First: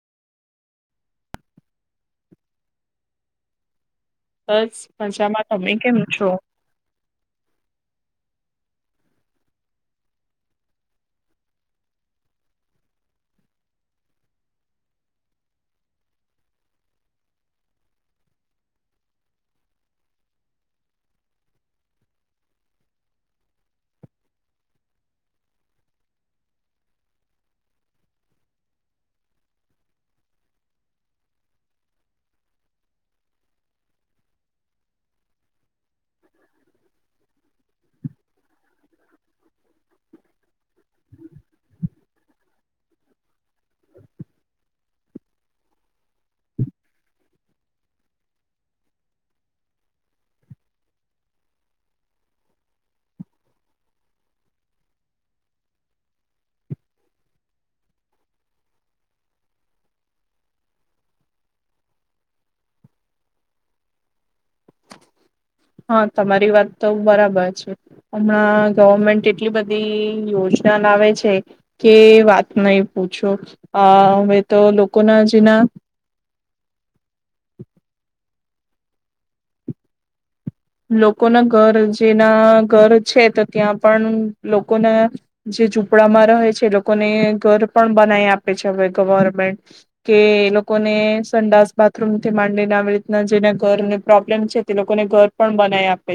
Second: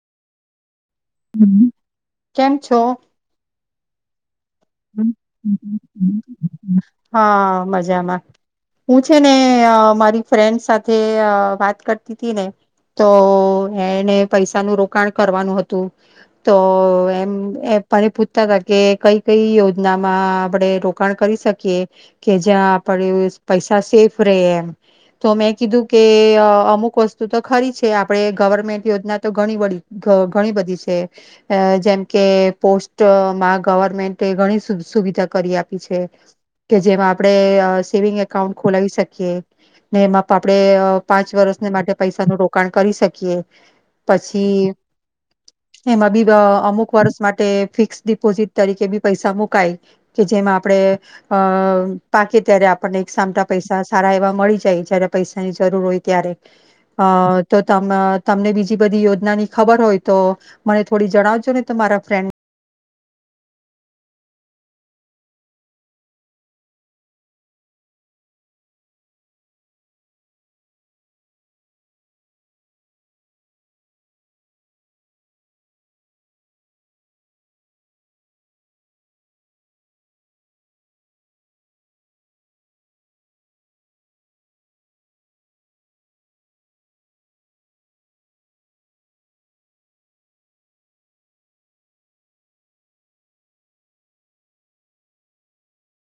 હમ કેમ છો બસ મજામાં તમે કેમ છો હા મજામાં હું છે ને મારી ફ્રેન્ડ સાથે વાત કરતી હતી ને તો એને પૈસાનું રોકાણ કરવાનું હતું તો એમ મને પૂછતા હતા કે કઈક કઈ યોજનામાં આપણેે રોકાણ કરી શકીએ કે જ્યાં આપણે પૈસા સેફ રયે એમ તો મેં કીધું કે અમુક વસ્તુ તો ખરી છે આપણે ગવર્મેન્ટ યોજના તો ઘણી અ ઘણી બધી છે જેમ કે પોસ્ટમાં ગવર્મેન્ટ તે ઘણી સુખ સુવિધા કરી આપી છે કે જેમાં આપણે સેવિંગ એકાઉન્ટ ખોલાવી શકીએ ને એમાં આપણે પાંચ વર્ષને માટે પૈસાનું રોકાણ કરી શકીએ. પછી એમાં બી અ અમુક વર્ષ માટે ફિક્સ ડિપોઝિટ તરીકે બી પૈસા મુકાય કે જેમાં આપણે અ પાકીએ ત્યારે આપણને એક સામટા પૈસા સારા એવા મળી જાય જયારે પૈસાની જરૂર હોય ત્યારે અ તો ત તમને બીજી બધી યોજનાની ખબર હોય તો મને થોડી જણાવજો ને તો મારા ફ્રેન્ડ હા તમારી વાત તો બરાબર છે હમણાં ગવર્મેન્ટ એટલી બધી યોજના લાવે છે કે વાત નહી પૂછો અહ હવે તો લોકોના જેના લોકોના ઘર જેના ઘર છે તો ત્યાં પણ લોકોના જે ઝૂંપડામાં રહે છે લોકોને ઘર પણ બનાઈ આપે છે હવે ગવર્મેન્ટ કે એ લોકોને સંડાસ બાથરૂમથી માંડીને આવી રીતના જેના ઘરને પ્રોબ્લેમ છે તે લોકોને ઘર પણ બનાવી આપે.